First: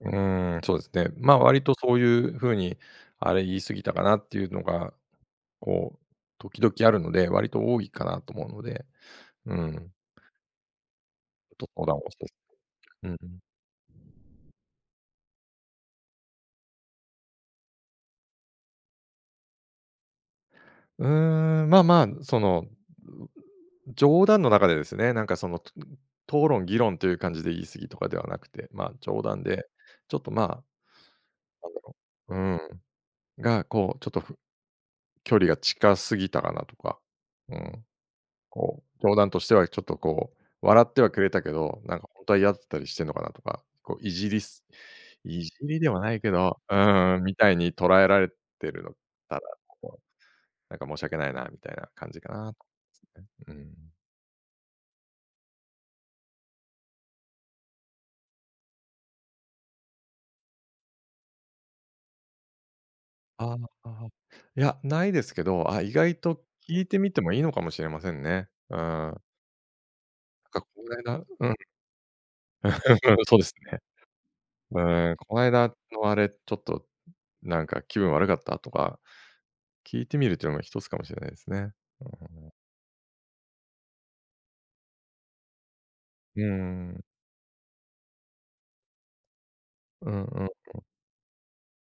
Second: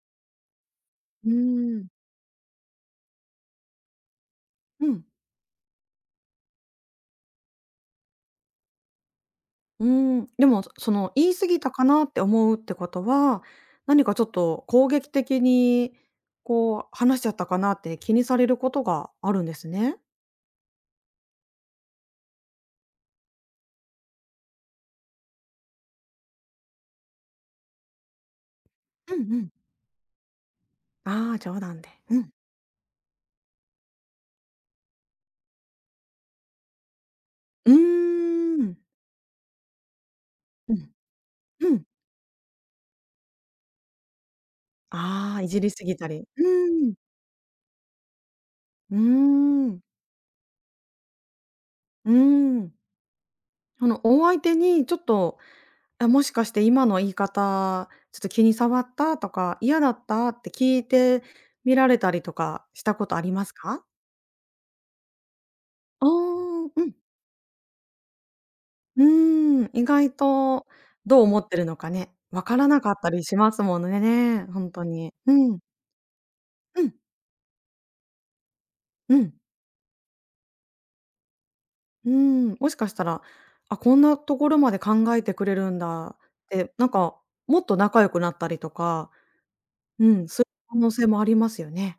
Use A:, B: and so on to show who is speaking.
A: うーん、そうすね。
B: う
A: ま、割と
B: ーん。
A: そういうふうに「あれ、言い過ぎたかな？」っていうの
B: う
A: が、
B: ん。
A: こう時々あるので、割と多いかなと思うので。う
B: うー
A: ん。
B: ん、でも、その、言い過ぎ
A: とっ
B: たか
A: こなお
B: な？って
A: せ
B: 思
A: う
B: うってこと
A: うん。
B: は、何かちょっと攻撃的に、こう話しちゃったかなって、気にされることがあるんですね？
A: うーん、まあまあ、その、冗談の中でですね、なんかそのとぐう討論議論という感じで、言い過ぎとかではなくて。ま、
B: うん
A: 冗
B: う
A: 談
B: ん。
A: で、ちょっと、ま、
B: ああ、冗
A: なん
B: 談
A: だ
B: で。
A: ろ
B: うん。
A: ううんが、こうちょっとふ距離が近すぎたかなとか、う
B: う
A: ん。
B: ーん。
A: こう冗談としては、ちょっとこう、
B: う
A: 笑
B: ん、
A: ってはくれたけ
B: う
A: ど、
B: ん。
A: なんかほんとは嫌だったりしてんのかな？とか。こう、いじりす
B: ああ、
A: い
B: い
A: じ
B: じり
A: り
B: す
A: で
B: ぎ
A: は
B: た
A: な
B: り。
A: いけ
B: う
A: ど、う
B: ーん。
A: ーん、みたいに捉えられてるの
B: うー
A: たら、
B: ん。
A: こう、なんか申し訳ないな、みたいな感
B: うー
A: じかな？
B: ん。
A: すね、う
B: そ
A: ん。
B: のお相手に、ちょっと、あ、もしかして今の言い方、ちょっと気に障った？とか、嫌だった？って、聞いてみられたりとか、したことあります
A: あ、
B: か？
A: あは。いや、ないですけど、あ、意
B: ああ、
A: 外と聞
B: う
A: い
B: ん。
A: てみてもいいのかもしれませんね。う
B: う
A: ん。
B: ーん、意外
A: か、
B: と、
A: こんぐらい
B: どう
A: な
B: 思っ
A: うん。
B: てるのかね。わからなかった
A: う
B: り
A: ん、
B: し
A: そうで
B: ま
A: す
B: すも
A: ね。
B: のねね、ほんとに。
A: うん、
B: う
A: この
B: ん。
A: 間のあれ、ちょっ
B: う
A: と、
B: ん。
A: なんか気分悪かった？とか、
B: うん。
A: 聞いてみるというのも一つかもしれないすね。う
B: う
A: ー
B: ー
A: ん。
B: ん、もしかしたら「あ、こんなところまで考えてくれるんだ」っ
A: うーん、
B: てなん
A: うん。
B: か、もっと仲良くなったりとか。う
A: うん
B: ん、
A: う
B: そ
A: ん
B: い可
A: うん。
B: 能性もありますよね。